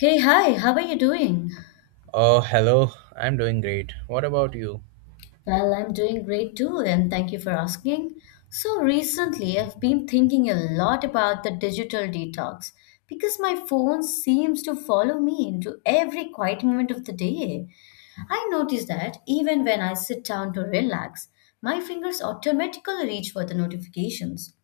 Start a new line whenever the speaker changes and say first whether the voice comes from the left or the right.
left: Hey, hi, how are you doing?
right: Oh, hello. I'm doing great. What about you?
left: Well, I'm doing great too, and thank you for asking. So, recently I've been thinking a lot about the digital detox because my phone seems to follow me into every quiet moment of the day. I notice that even when I sit down to relax, my fingers automatically reach for the notifications.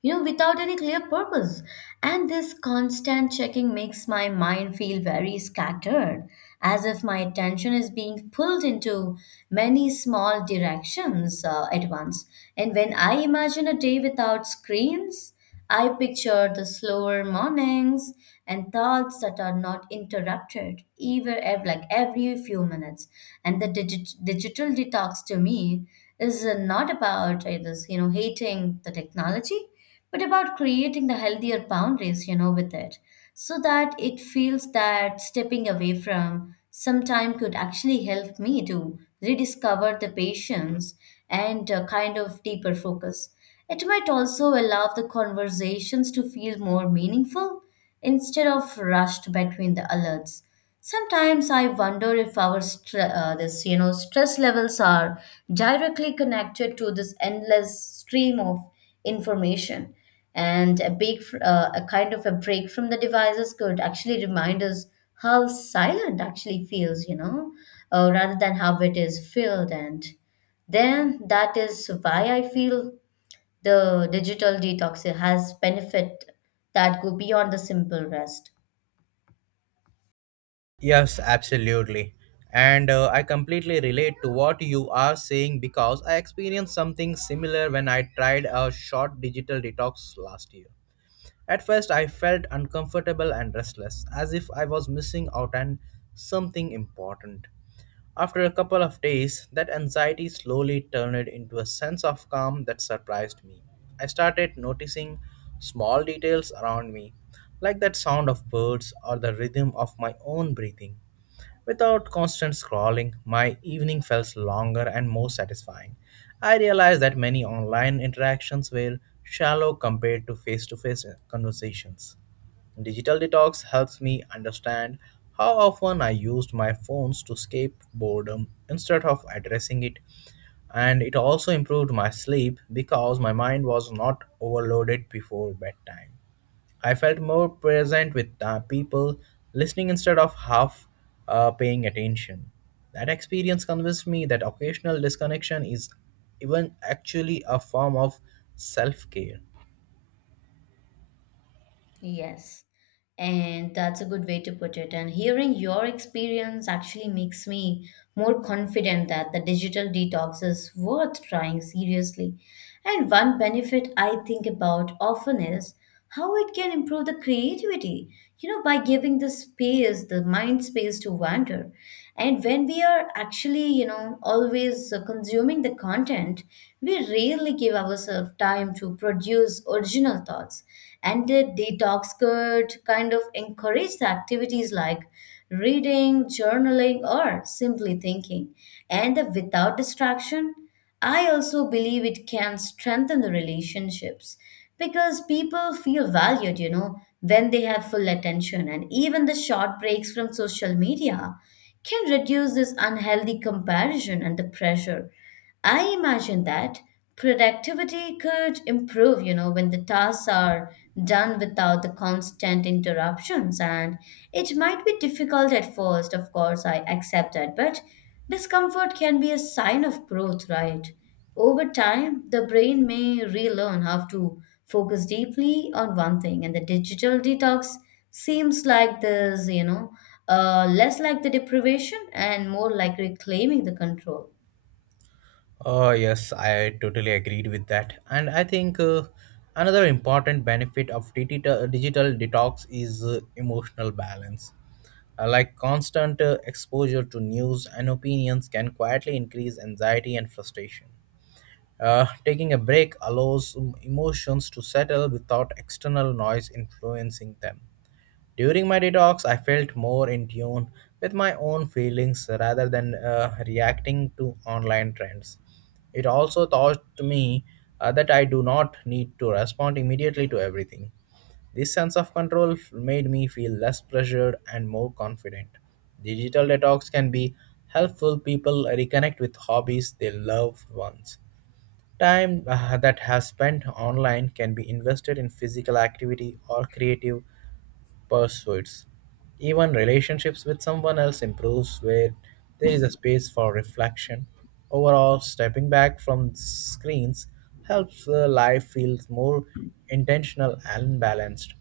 left: you know, without any clear purpose. And this constant checking makes my mind feel very scattered, as if my attention is being pulled into many small directions at once. And when I imagine a day without screens, I picture the slower mornings and thoughts that are not interrupted like every few minutes, and the digital detox to me is not about this hating the technology, but about creating the healthier boundaries, with it, so that it feels that stepping away from some time could actually help me to rediscover the patience and a kind of deeper focus. It might also allow the conversations to feel more meaningful instead of rushed between the alerts. Sometimes I wonder if our str this you know stress levels are directly connected to this endless stream of information, and a kind of a break from the devices could actually remind us how silent actually feels, rather than how it is filled. And then that is why I feel the digital detox has benefit that go beyond the simple rest.
right: Yes, absolutely. And I completely relate to what you are saying because I experienced something similar when I tried a short digital detox last year. At first, I felt uncomfortable and restless, as if I was missing out on something important. After a couple of days, that anxiety slowly turned into a sense of calm that surprised me. I started noticing small details around me, like that sound of birds or the rhythm of my own breathing. Without constant scrolling, my evening felt longer and more satisfying. I realized that many online interactions were shallow compared to face conversations. Digital detox helps me understand how often I used my phones to escape boredom instead of addressing it, and it also improved my sleep because my mind was not overloaded before bedtime. I felt more present with the people, listening instead of half paying attention. That experience convinced me that occasional disconnection is even actually a form of self care.
left: Yes. And that's a good way to put it. And hearing your experience actually makes me more confident that the digital detox is worth trying seriously. And one benefit I think about often is how it can improve the creativity, by giving the space, the mind space to wander. And when we are actually, always consuming the content, we rarely give ourselves time to produce original thoughts. And the detox could kind of encourage the activities like reading, journaling, or simply thinking. And the without distraction, I also believe it can strengthen the relationships because people feel valued, when they have full attention. And even the short breaks from social media can reduce this unhealthy comparison and the pressure. I imagine that productivity could improve, when the tasks are done without the constant interruptions. And it might be difficult at first, of course, I accept that, but discomfort can be a sign of growth, right? Over time, the brain may relearn how to focus deeply on one thing, and the digital detox seems like this, less like the deprivation and more like reclaiming the control.
right: Oh, yes, I totally agreed with that. And I think another important benefit of digital detox is emotional balance. Like constant exposure to news and opinions can quietly increase anxiety and frustration. Taking a break allows emotions to settle without external noise influencing them. During my detox, I felt more in tune with my own feelings rather than reacting to online trends. It also taught me that I do not need to respond immediately to everything. This sense of control made me feel less pressured and more confident. Digital detox can be helpful people reconnect with hobbies they love once. Time that has spent online can be invested in physical activity or creative pursuits. Even relationships with someone else improves where there is a space for reflection. Overall, stepping back from screens helps life feels more intentional and balanced.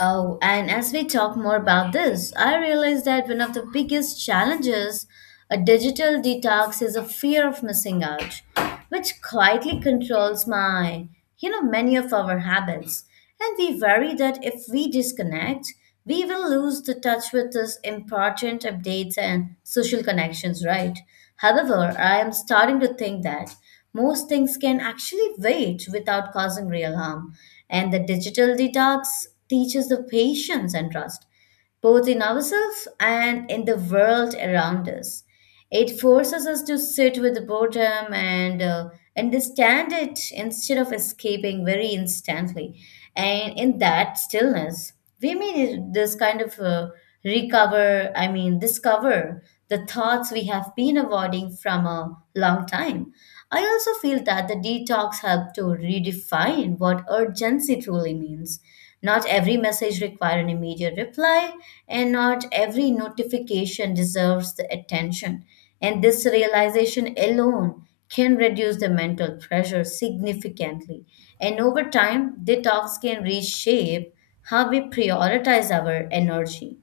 left: Oh, and as we talk more about this, I realize that one of the biggest challenges a digital detox is a fear of missing out, which quietly controls my, many of our habits. And we worry that if we disconnect, we will lose the touch with these important updates and social connections, right? However, I am starting to think that most things can actually wait without causing real harm. And the digital detox teaches the patience and trust, both in ourselves and in the world around us. It forces us to sit with the boredom and understand it instead of escaping very instantly. And in that stillness, we may this kind of recover, I mean, discover the thoughts we have been avoiding from a long time. I also feel that the detox helped to redefine what urgency truly means. Not every message requires an immediate reply, and not every notification deserves the attention, and this realization alone can reduce the mental pressure significantly. And over time, detox can reshape how we prioritize our energy.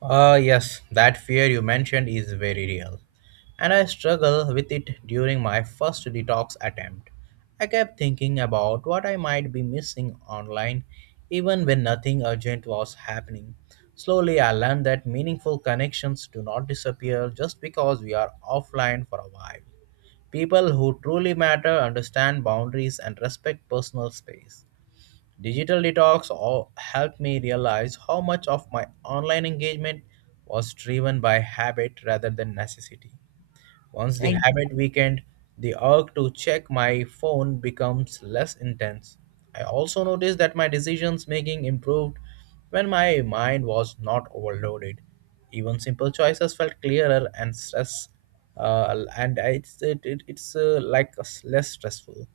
right: Ah, yes, that fear you mentioned is very real. And I struggled with it during my first detox attempt. I kept thinking about what I might be missing online, even when nothing urgent was happening. Slowly, I learned that meaningful connections do not disappear just because we are offline for a while. People who truly matter understand boundaries and respect personal space. Digital detox all helped me realize how much of my online engagement was driven by habit rather than necessity. Once the
left: Right.
right: habit weakened, the urge to check my phone becomes less intense. I also noticed that my decisions making improved when my mind was not overloaded. Even simple choices felt clearer and stress, and I- it's it, it, it's like less stressful.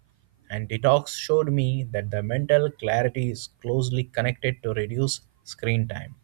right: And detox showed me that the mental clarity is closely connected to reduce screen time.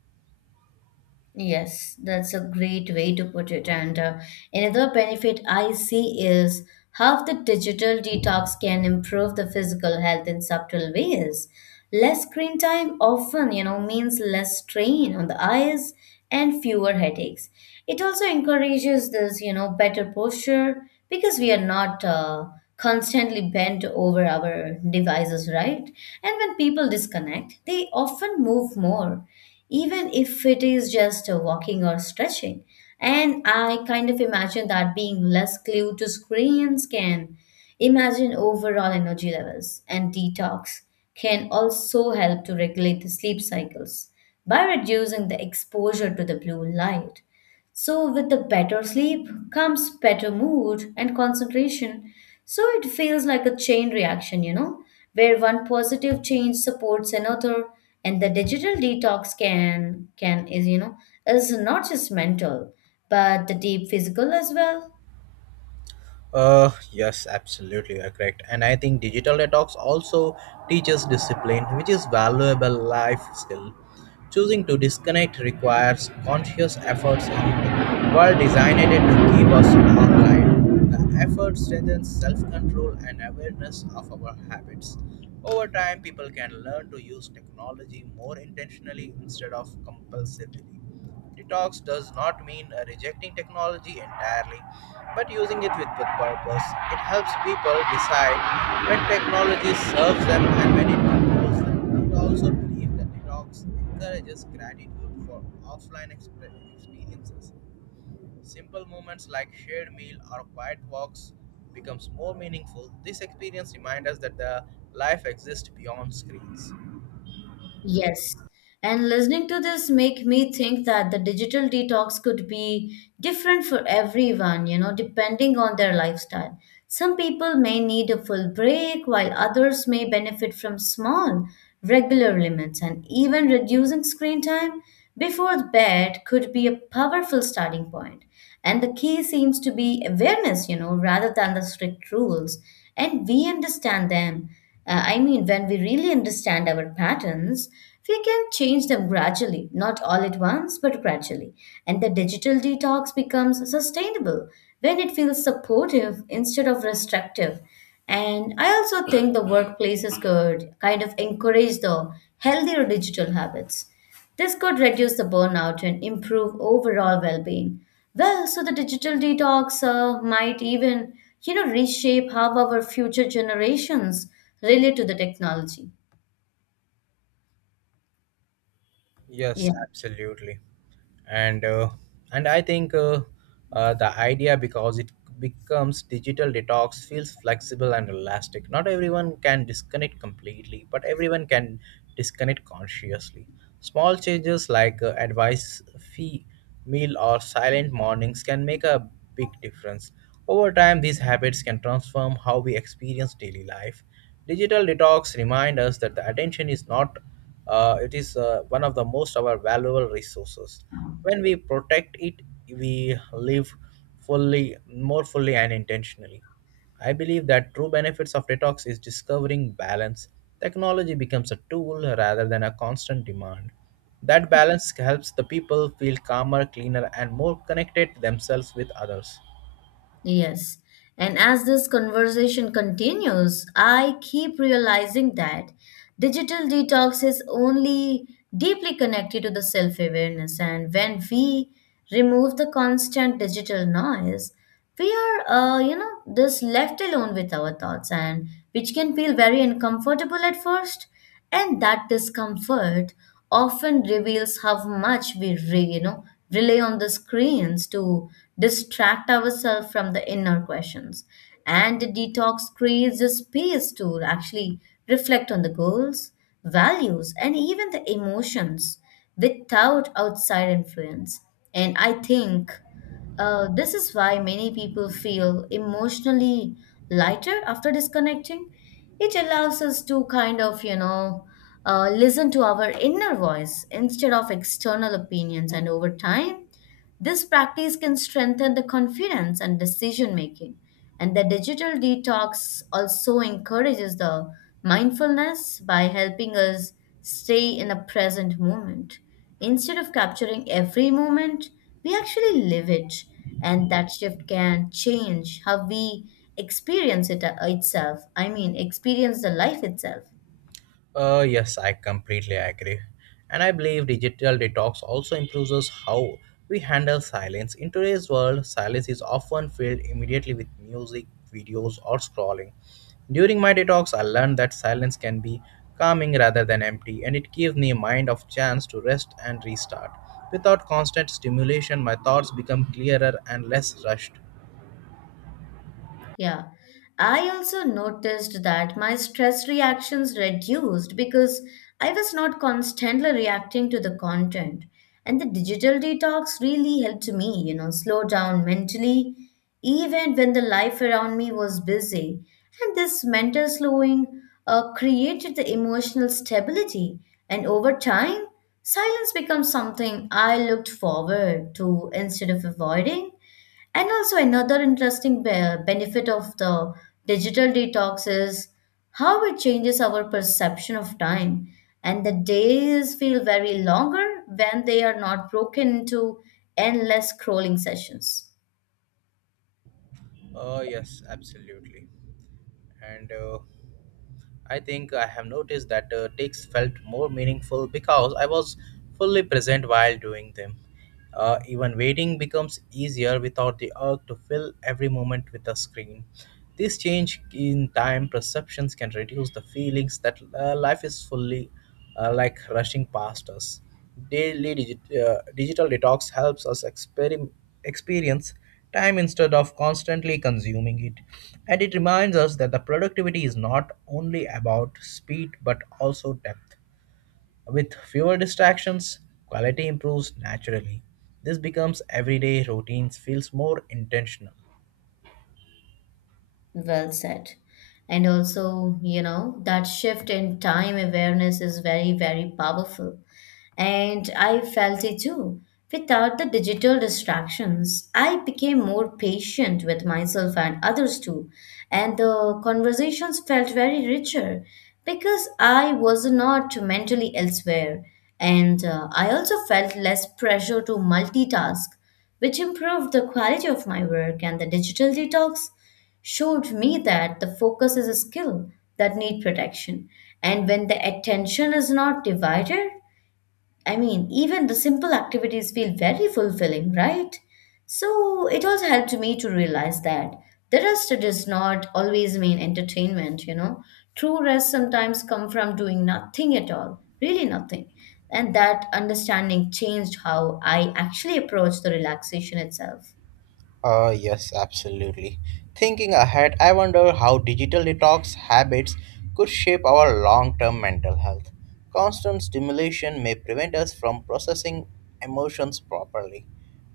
left: Yes, that's a great way to put it. And another benefit I see is how the digital detox can improve the physical health in subtle ways. Less screen time often, means less strain on the eyes and fewer headaches. It also encourages this, better posture because we are not constantly bent over our devices, right? And when people disconnect, they often move more, even if it is just walking or stretching. And I kind of imagine that being less glued to screens can imagine overall energy levels, and detox can also help to regulate the sleep cycles by reducing the exposure to the blue light. So, with the better sleep comes better mood and concentration. So, it feels like a chain reaction, where one positive change supports another, and the digital detox can is you know is not just mental, but the deep physical as well.
right: Yes, absolutely, you are correct. And I think digital detox also teaches discipline, which is valuable life skill. Choosing to disconnect requires conscious efforts in while designed to keep us online. The effort strengthens self-control and awareness of our habits. Over time, people can learn to use technology more intentionally instead of compulsively. Detox does not mean rejecting technology entirely but using it with good purpose. It helps people decide when technology serves them and when it controls them. It also believes that detox encourages gratitude for offline experiences. Simple moments like shared meal or quiet walks becomes more meaningful. This experience reminds us that the life exists beyond screens.
left: Yes. And listening to this make me think that the digital detox could be different for everyone, depending on their lifestyle. Some people may need a full break while others may benefit from small, regular limits, and even reducing screen time before bed could be a powerful starting point. And the key seems to be awareness, rather than the strict rules. And we understand them. I mean, when we really understand our patterns, we can change them gradually, not all at once, but gradually. And the digital detox becomes sustainable when it feels supportive instead of restrictive. And I also think the workplaces could kind of encourage the healthier digital habits. This could reduce the burnout and improve overall well-being. Well, so the digital detox might even, reshape how our future generations relate to the technology.
right: Yes,
left: Yeah.
right: absolutely. and uh, and I think the idea because it becomes digital detox feels flexible and elastic, not everyone can disconnect completely but everyone can disconnect consciously. Small changes like advice fee meal or silent mornings can make a big difference. Over time these habits can transform how we experience daily life. Digital detox remind us that the attention is not it is one of the most our valuable resources. When we protect it, we live fully, more fully and intentionally. I believe that true benefits of detox is discovering balance. Technology becomes a tool rather than a constant demand. That balance helps the people feel calmer, cleaner, and more connected to themselves with others.
left: Yes. And as this conversation continues, I keep realizing that digital detox is only deeply connected to the self awareness. And when we remove the constant digital noise, we are, just left alone with our thoughts, and which can feel very uncomfortable at first, and that discomfort often reveals how much we re, you know rely on the screens to distract ourselves from the inner questions. And the detox creates a space to actually reflect on the goals, values, and even the emotions without outside influence. And I think, this is why many people feel emotionally lighter after disconnecting. It allows us to kind of, listen to our inner voice instead of external opinions. And over time, this practice can strengthen the confidence and decision making. And the digital detox also encourages the mindfulness by helping us stay in the present moment. Instead of capturing every moment, we actually live it, and that shift can change how we experience it itself. I mean, experience the life itself.
right: Yes, I completely agree. And I believe digital detox also improves us how we handle silence. In today's world, silence is often filled immediately with music, videos, or scrolling. During my detox, I learned that silence can be calming rather than empty, and it gives me a mind of chance to rest and restart. Without constant stimulation, my thoughts become clearer and less rushed.
left: Yeah. I also noticed that my stress reactions reduced because I was not constantly reacting to the content. And the digital detox really helped me, slow down mentally, even when the life around me was busy. And this mental slowing created the emotional stability. And over time, silence becomes something I looked forward to instead of avoiding. And also, another interesting benefit of the digital detox is how it changes our perception of time. And the days feel very longer when they are not broken into endless scrolling sessions.
right: Yes, absolutely. And I think I have noticed that takes felt more meaningful because I was fully present while doing them. Even waiting becomes easier without the urge to fill every moment with a screen. This change in time perceptions can reduce the feelings that life is fully like rushing past us. Daily digital detox helps us experience time instead of constantly consuming it. And it reminds us that the productivity is not only about speed but also depth. With fewer distractions, quality improves naturally. This becomes everyday routines feels more intentional.
left: Well said. And also, that shift in time awareness is very, very powerful, and I felt it too. Without the digital distractions, I became more patient with myself and others too, and the conversations felt very richer because I was not mentally elsewhere, and I also felt less pressure to multitask, which improved the quality of my work. And the digital detox showed me that the focus is a skill that need protection, and when the attention is not divided, I mean, even the simple activities feel very fulfilling, right? So it also helped me to realize that the rest does not always mean entertainment. True rest sometimes come from doing nothing at all, really nothing. And that understanding changed how I actually approach the relaxation itself.
right: Yes, absolutely. Thinking ahead, I wonder how digital detox habits could shape our long term mental health. Constant stimulation may prevent us from processing emotions properly.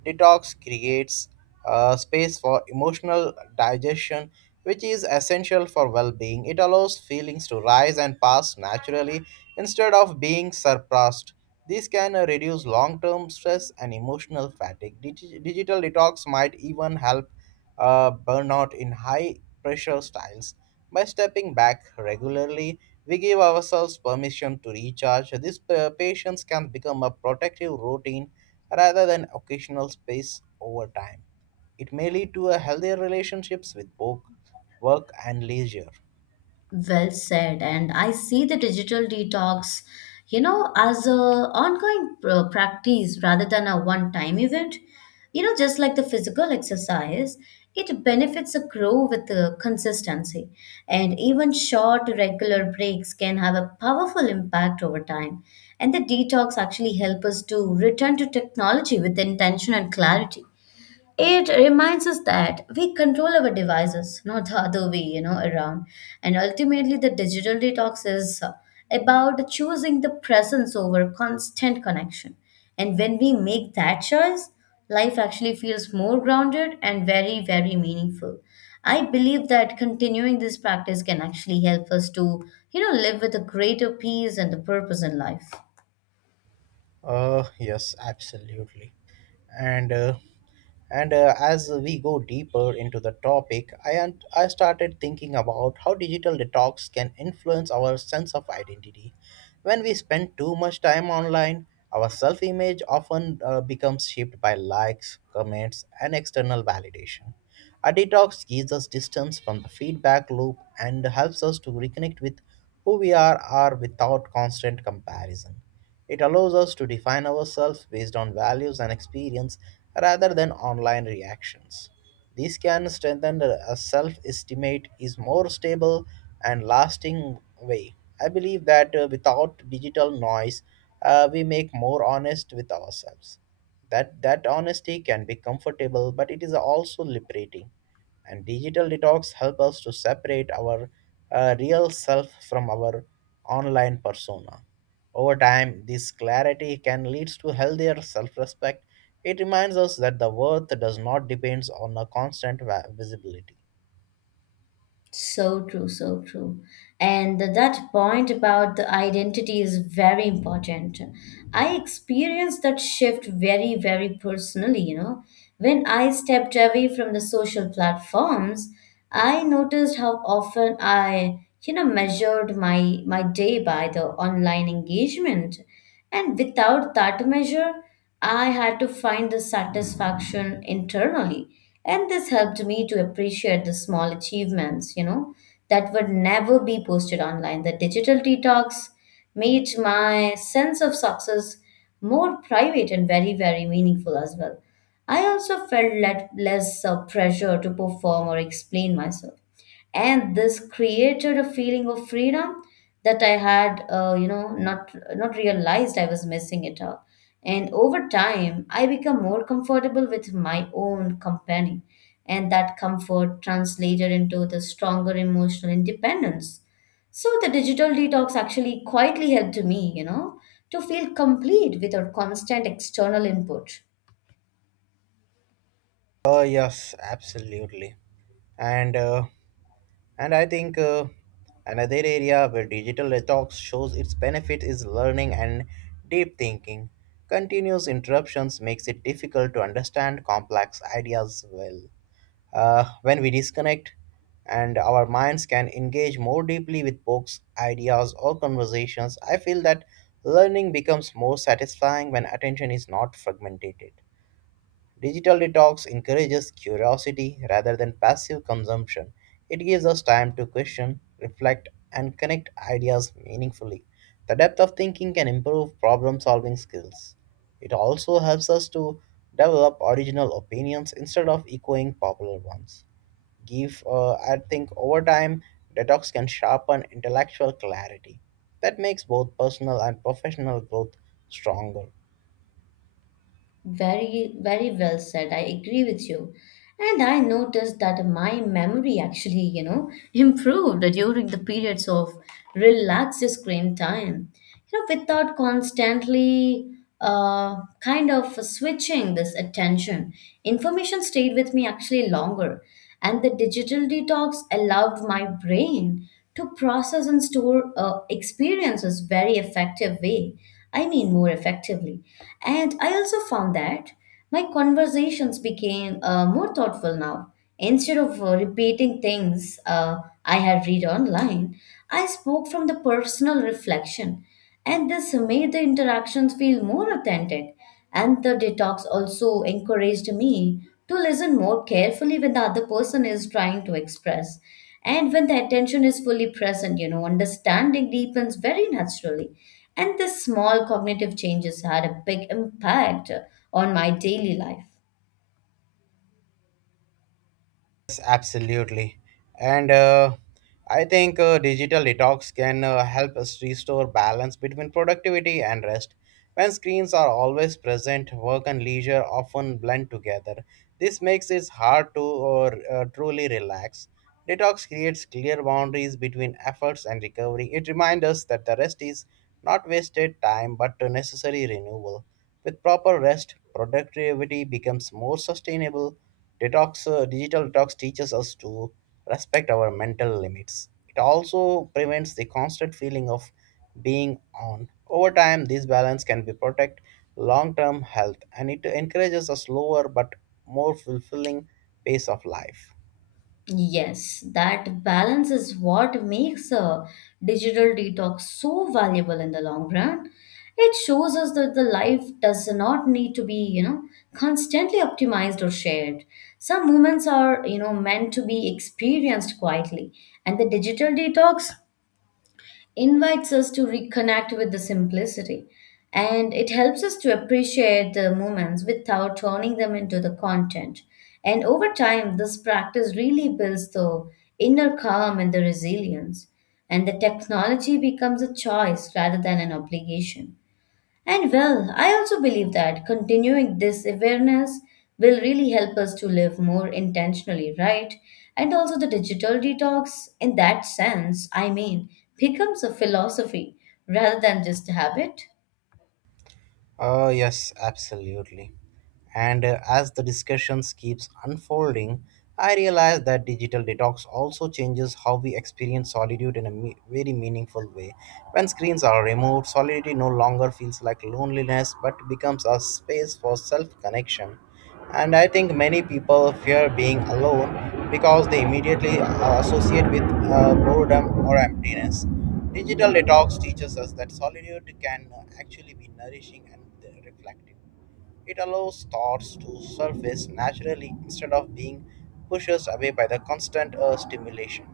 right: Detox creates space for emotional digestion, which is essential for well being. It allows feelings to rise and pass naturally instead of being suppressed. This can reduce long term stress and emotional fatigue. Digital detox might even help burnout in high pressure styles. By stepping back regularly, we give ourselves permission to recharge. This patience can become a protective routine rather than occasional space over time. It may lead to a healthier relationships with both work and leisure.
left: Well said. And I see the digital detox, as a ongoing practice rather than a one-time event. Just like the physical exercise, it benefits a grow with the consistency. And even short regular breaks can have a powerful impact over time. And the detox actually help us to return to technology with intention and clarity. It reminds us that we control our devices, not the other way, around. And ultimately, the digital detox is about choosing the presence over constant connection. And when we make that choice, life actually feels more grounded and very, very meaningful. I believe that continuing this practice can actually help us to, live with a greater peace and the purpose in life.
right: Yes, absolutely. And uh, and as we go deeper into the topic, I started thinking about how digital detox can influence our sense of identity. When we spend too much time online, our self-image often becomes shaped by likes, comments, and external validation. A detox gives us distance from the feedback loop and helps us to reconnect with who we are without constant comparison. It allows us to define ourselves based on values and experience rather than online reactions. This can strengthen a self estimate is more stable and lasting way. I believe that without digital noise, we make more honest with ourselves. That honesty can be comfortable, but it is also liberating. And digital detox help us to separate our real self from our online persona. Over time, this clarity can lead to healthier self respect. It reminds us that the worth does not depend on a constant visibility.
left: So true, so true. And that point about the identity is very important. I experienced that shift very, very personally. When I stepped away from the social platforms, I noticed how often I, measured my day by the online engagement. And without that measure, I had to find the satisfaction internally. And this helped me to appreciate the small achievements, that would never be posted online. The digital detox made my sense of success more private and very, very meaningful as well. I also felt let, less pressure to perform or explain myself, and this created a feeling of freedom that I had not realized I was missing it out. And over time I become more comfortable with my own company, and that comfort translated into the stronger emotional independence. So the digital detox actually quietly helped me to feel complete without constant external input.
right: Oh, yes, absolutely. And uh, and I think another area where digital detox shows its benefit is learning and deep thinking. Continuous interruptions makes it difficult to understand complex ideas well. When we disconnect and our minds can engage more deeply with books, ideas, or conversations, I feel that learning becomes more satisfying when attention is not fragmented. Digital detox encourages curiosity rather than passive consumption. It gives us time to question, reflect, and connect ideas meaningfully. The depth of thinking can improve problem solving skills. It also helps us to develop original opinions instead of echoing popular ones. I think, over time, detox can sharpen intellectual clarity. That makes both personal and professional growth stronger.
left: Very, very well said. I agree with you. And I noticed that my memory actually, improved during the periods of relaxed screen time. You know, without constantly uh, kind of switching this attention, information stayed with me actually longer. And the digital detox allowed my brain to process and store experiences very effective way. I mean, more effectively. And I also found that my conversations became more thoughtful now. Instead of repeating things I had read online, I spoke from the personal reflection, and this made the interactions feel more authentic. And the detox also encouraged me to listen more carefully when the other person is trying to express. And when the attention is fully present, understanding deepens very naturally. And this small cognitive changes had a big impact on my daily life.
right: Yes, absolutely. And I think digital detox can help us restore balance between productivity and rest. When screens are always present, work and leisure often blend together. This makes it hard to truly relax. Detox creates clear boundaries between efforts and recovery. It reminds us that the rest is not wasted time but a necessary renewal. With proper rest, productivity becomes more sustainable. Digital detox teaches us to respect our mental limits. It also prevents the constant feeling of being on. Over time, this balance can be protect long-term health, and it encourages a slower but more fulfilling pace of life.
left: Yes, that balance is what makes a digital detox so valuable in the long run. It shows us that the life does not need to be, constantly optimized or shared. Some moments are, meant to be experienced quietly, and the digital detox invites us to reconnect with the simplicity, and it helps us to appreciate the moments without turning them into the content. And over time, this practice really builds the inner calm and the resilience, and the technology becomes a choice rather than an obligation. And well, I also believe that continuing this awareness will really help us to live more intentionally, right? And also, the digital detox, in that sense, I mean, becomes a philosophy rather than just a habit.
right: Yes, absolutely. And as the discussions keeps unfolding, I realize that digital detox also changes how we experience solitude in a very meaningful way. When screens are removed, solitude no longer feels like loneliness but becomes a space for self-connection. And I think many people fear being alone because they immediately associate with boredom or emptiness. Digital detox teaches us that solitude can actually be nourishing and reflective. It allows thoughts to surface naturally instead of being pushed away by the constant stimulation.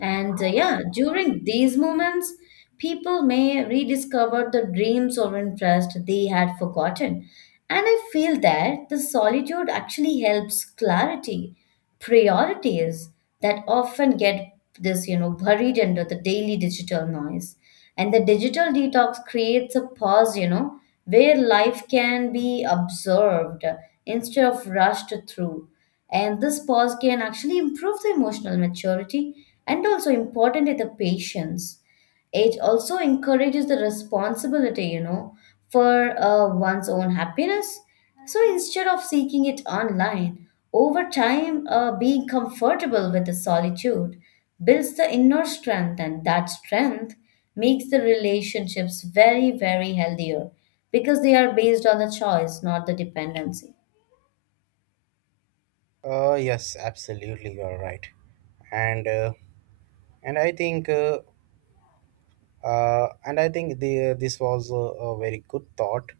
left: And yeah, during these moments, people may rediscover the dreams or interest they had forgotten. And I feel that the solitude actually helps clarity, priorities that often get buried under the daily digital noise. And the digital detox creates a pause, where life can be observed instead of rushed through. And this pause can actually improve the emotional maturity and also importantly the patience. It also encourages the responsibility for one's own happiness. So instead of seeking it online, over time, being comfortable with the solitude builds the inner strength, and that strength makes the relationships very, very healthier because they are based on the choice, not the dependency.
right: Yes, absolutely, you're right. And uh, and I think uh, and I think the, this was a very good thought.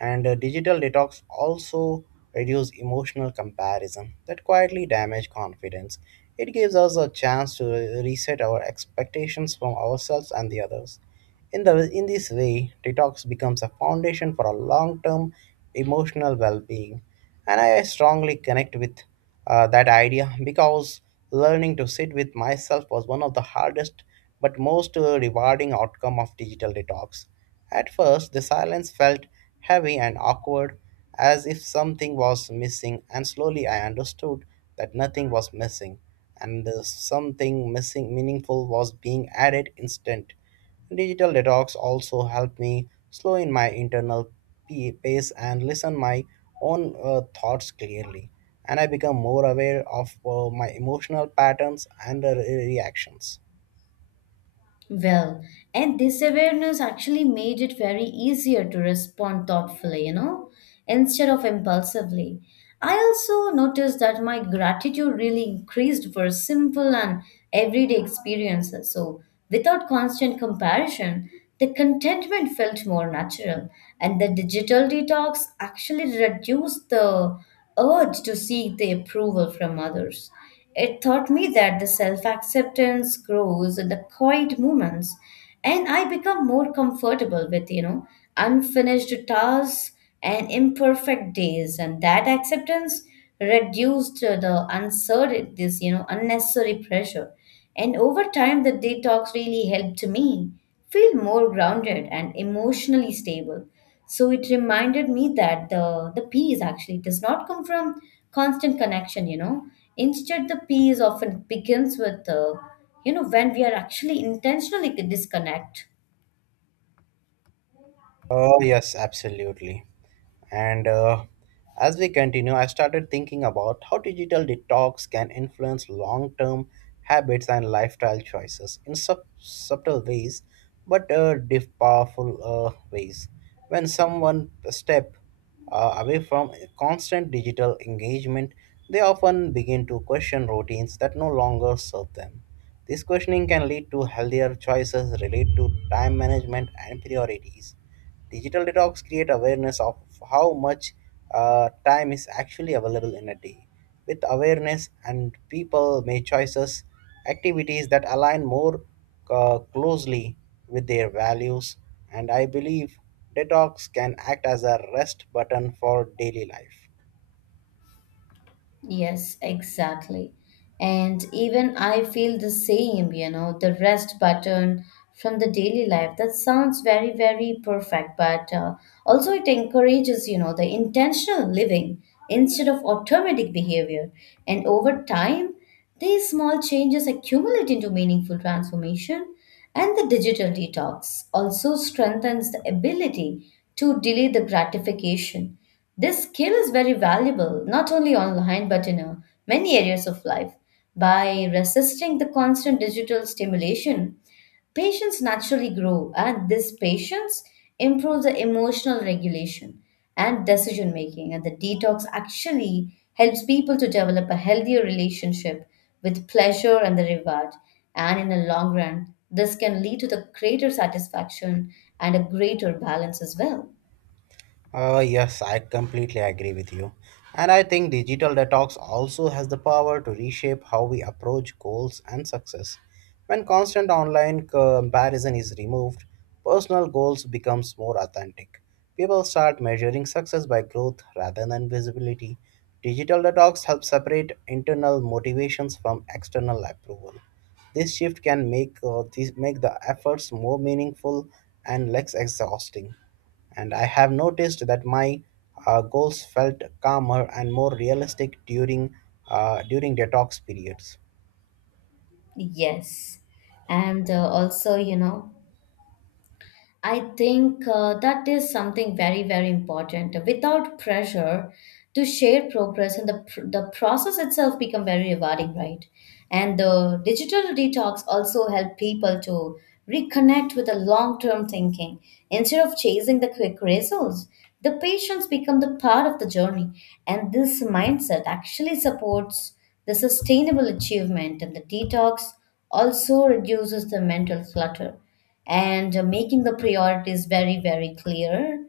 right: And digital detox also reduce emotional comparison that quietly damage confidence. It gives us a chance to reset our expectations from ourselves and the others. In this way, detox becomes a foundation for a long term emotional well being. And I strongly connect with that idea because learning to sit with myself was one of the hardest but most rewarding outcome of digital detox. At first, the silence felt heavy and awkward, as if something was missing, and slowly I understood that nothing was missing, and something missing meaningful was being added instant. Digital detox also helped me slow in my internal pace and listen my own thoughts clearly, and I become more aware of my emotional patterns and reactions.
left: Well, and this awareness actually made it very easier to respond thoughtfully, instead of impulsively. I also noticed that my gratitude really increased for simple and everyday experiences. So, without constant comparison, the contentment felt more natural, and the digital detox actually reduced the urge to seek the approval from others. It taught me that the self acceptance grows in the quiet moments, and I become more comfortable with, unfinished tasks and imperfect days. And that acceptance reduced the uncertain, unnecessary pressure. And over time, the detox really helped me feel more grounded and emotionally stable. So it reminded me that the peace actually does not come from constant connection, you know. Instead, the peace often begins with, when we are actually intentionally disconnect.
right: Oh, yes, absolutely. And As we continue, I started thinking about how digital detox can influence long term habits and lifestyle choices in subtle ways, but powerful ways. When someone step away from constant digital engagement, they often begin to question routines that no longer serve them. This questioning can lead to healthier choices related to time management and priorities. Digital detox create awareness of how much time is actually available in a day. With awareness and people make choices, activities that align more closely with their values, and I believe detox can act as a rest button for daily life.
left: Yes, exactly. And even I feel the same, you know, the rest button from the daily life. That sounds very, very perfect, but also it encourages, the intentional living instead of automatic behavior. And over time, these small changes accumulate into meaningful transformation. And the digital detox also strengthens the ability to delay the gratification. This skill is very valuable, not only online but in many areas of life. By resisting the constant digital stimulation, Patients naturally grow, and this patience improves the emotional regulation and decision making. And the detox actually helps people to develop a healthier relationship with pleasure and the reward. And in the long run, this can lead to the greater satisfaction and a greater balance as well.
right: Yes, I completely agree with you. And I think digital detox also has the power to reshape how we approach goals and success. When constant online comparison is removed, personal goals becomes more authentic. People start measuring success by growth rather than visibility. Digital detox helps separate internal motivations from external approval. This shift can make this make the efforts more meaningful and less exhausting. And I have noticed that my goals felt calmer and more realistic during during detox periods.
left: Yes. And also, I think that is something very, very important. Without pressure to share progress, and the process itself become very rewarding, right? And the digital detox also help people to reconnect with the long term thinking instead of chasing the quick results. The patients become the part of the journey, and this mindset actually supports the sustainable achievement. And the detox also reduces the mental clutter and making the priorities very, very clear.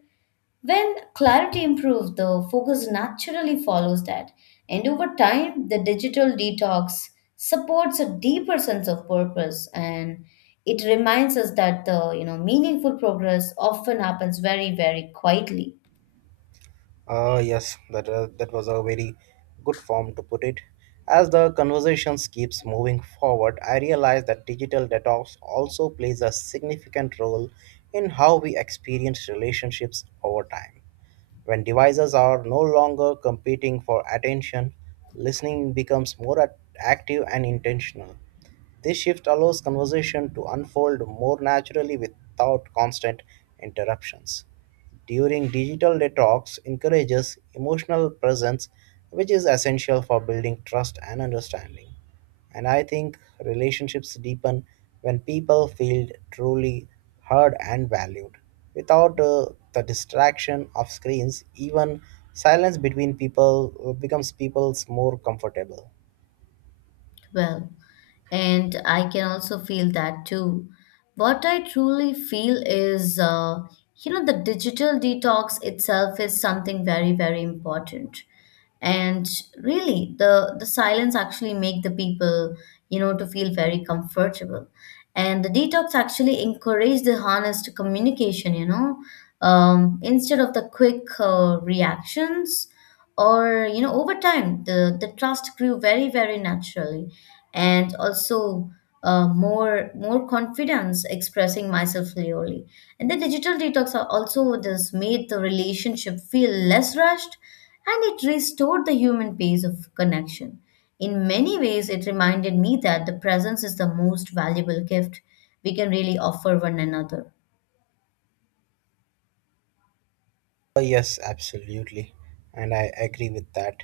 left: When clarity improves, the focus naturally follows that. And over time, the digital detox supports a deeper sense of purpose, and it reminds us that the you know meaningful progress often happens very, very quietly.
right: Ah, yes, that was a very good form to put it. As the conversations keeps moving forward, I realize that digital detox also plays a significant role in how we experience relationships over time. When devices are no longer competing for attention, listening becomes more active and intentional. This shift allows conversation to unfold more naturally without constant interruptions. During digital detox encourages emotional presence which is essential for building trust and understanding. And I think relationships deepen when people feel truly heard and valued. Without the distraction of screens, even silence between people becomes people's more comfortable.
left: Well, and I can also feel that too. What I truly feel is, the digital detox itself is something very, very important. And really, the silence actually make the people, to feel very comfortable. And the detox actually encourage the honest communication, instead of the quick reactions. Or over time the trust grew very, very naturally, and also more confidence expressing myself clearly. And the digital detox are also this made the relationship feel less rushed, and it restored the human pace of connection. In many ways it reminded me that the presence is the most valuable gift we can really offer one another.
right: Yes, absolutely, and I agree with that.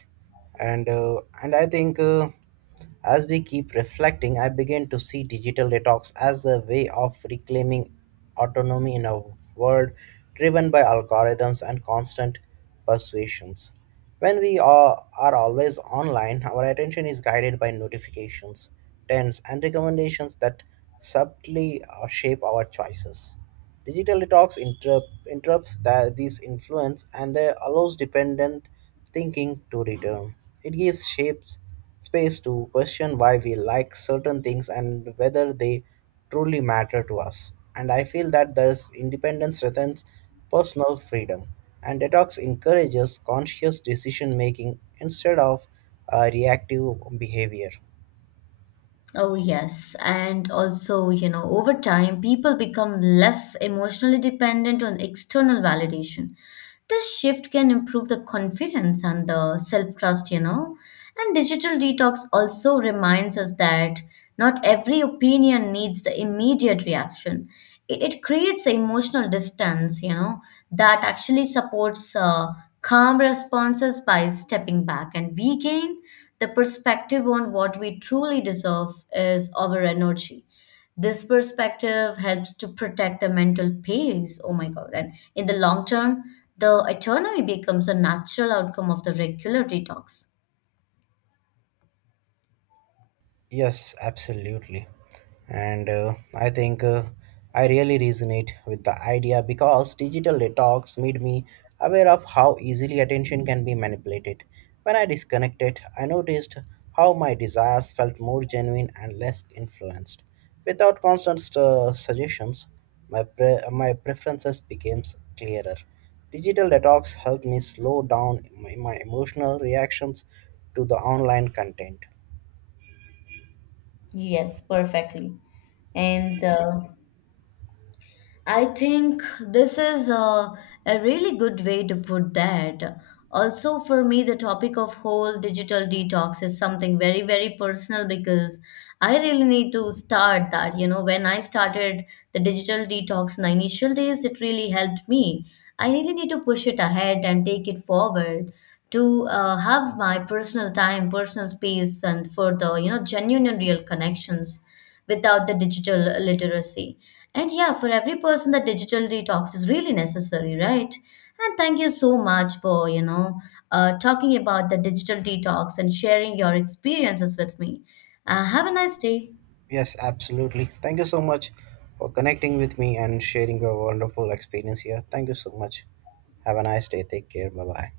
right: And I think As we keep reflecting, I begin to see digital detox as a way of reclaiming autonomy in a world driven by algorithms and constant persuasions. When we are always online, our attention is guided by notifications, trends, and recommendations that subtly shape our choices. Digital detox interrupts that, these influence and they allows dependent thinking to return. It gives shapes space to question why we like certain things and whether they truly matter to us. And I feel that this independence strengthens personal freedom, and detox encourages conscious decision making instead of reactive behavior.
left: Oh, yes. And also, you know, over time, people become less emotionally dependent on external validation. This shift can improve the confidence and the self trust, you know. And digital detox also reminds us that not every opinion needs the immediate reaction. It creates the emotional distance, that actually supports calm responses. By stepping back and we gain the perspective on what we truly deserve is our energy. This perspective helps to protect the mental peace. Oh my God. And in the long term, the autonomy becomes a natural outcome of the regular detox.
right: Yes, absolutely. And I think I really resonate with the idea because digital detox made me aware of how easily attention can be manipulated. When I disconnected, I noticed how my desires felt more genuine and less influenced. Without constant suggestions, my preferences became clearer. Digital detox helped me slow down my emotional reactions to the online content.
left: Yes, perfectly. And I think this is a really good way to put that. Also, for me, the topic of whole digital detox is something very, very personal because I really need to start that. You know, when I started the digital detox in the initial days, it really helped me. I really need to push it ahead and take it forward to have my personal time, personal space, and for the, genuine and real connections without the digital literacy. And yeah, for every person, the digital detox is really necessary, right? And thank you so much for, talking about the digital detox and sharing your experiences with me. Have a nice day.
right: Yes, absolutely. Thank you so much for connecting with me and sharing your wonderful experience here. Thank you so much. Have a nice day. Take care. Bye bye.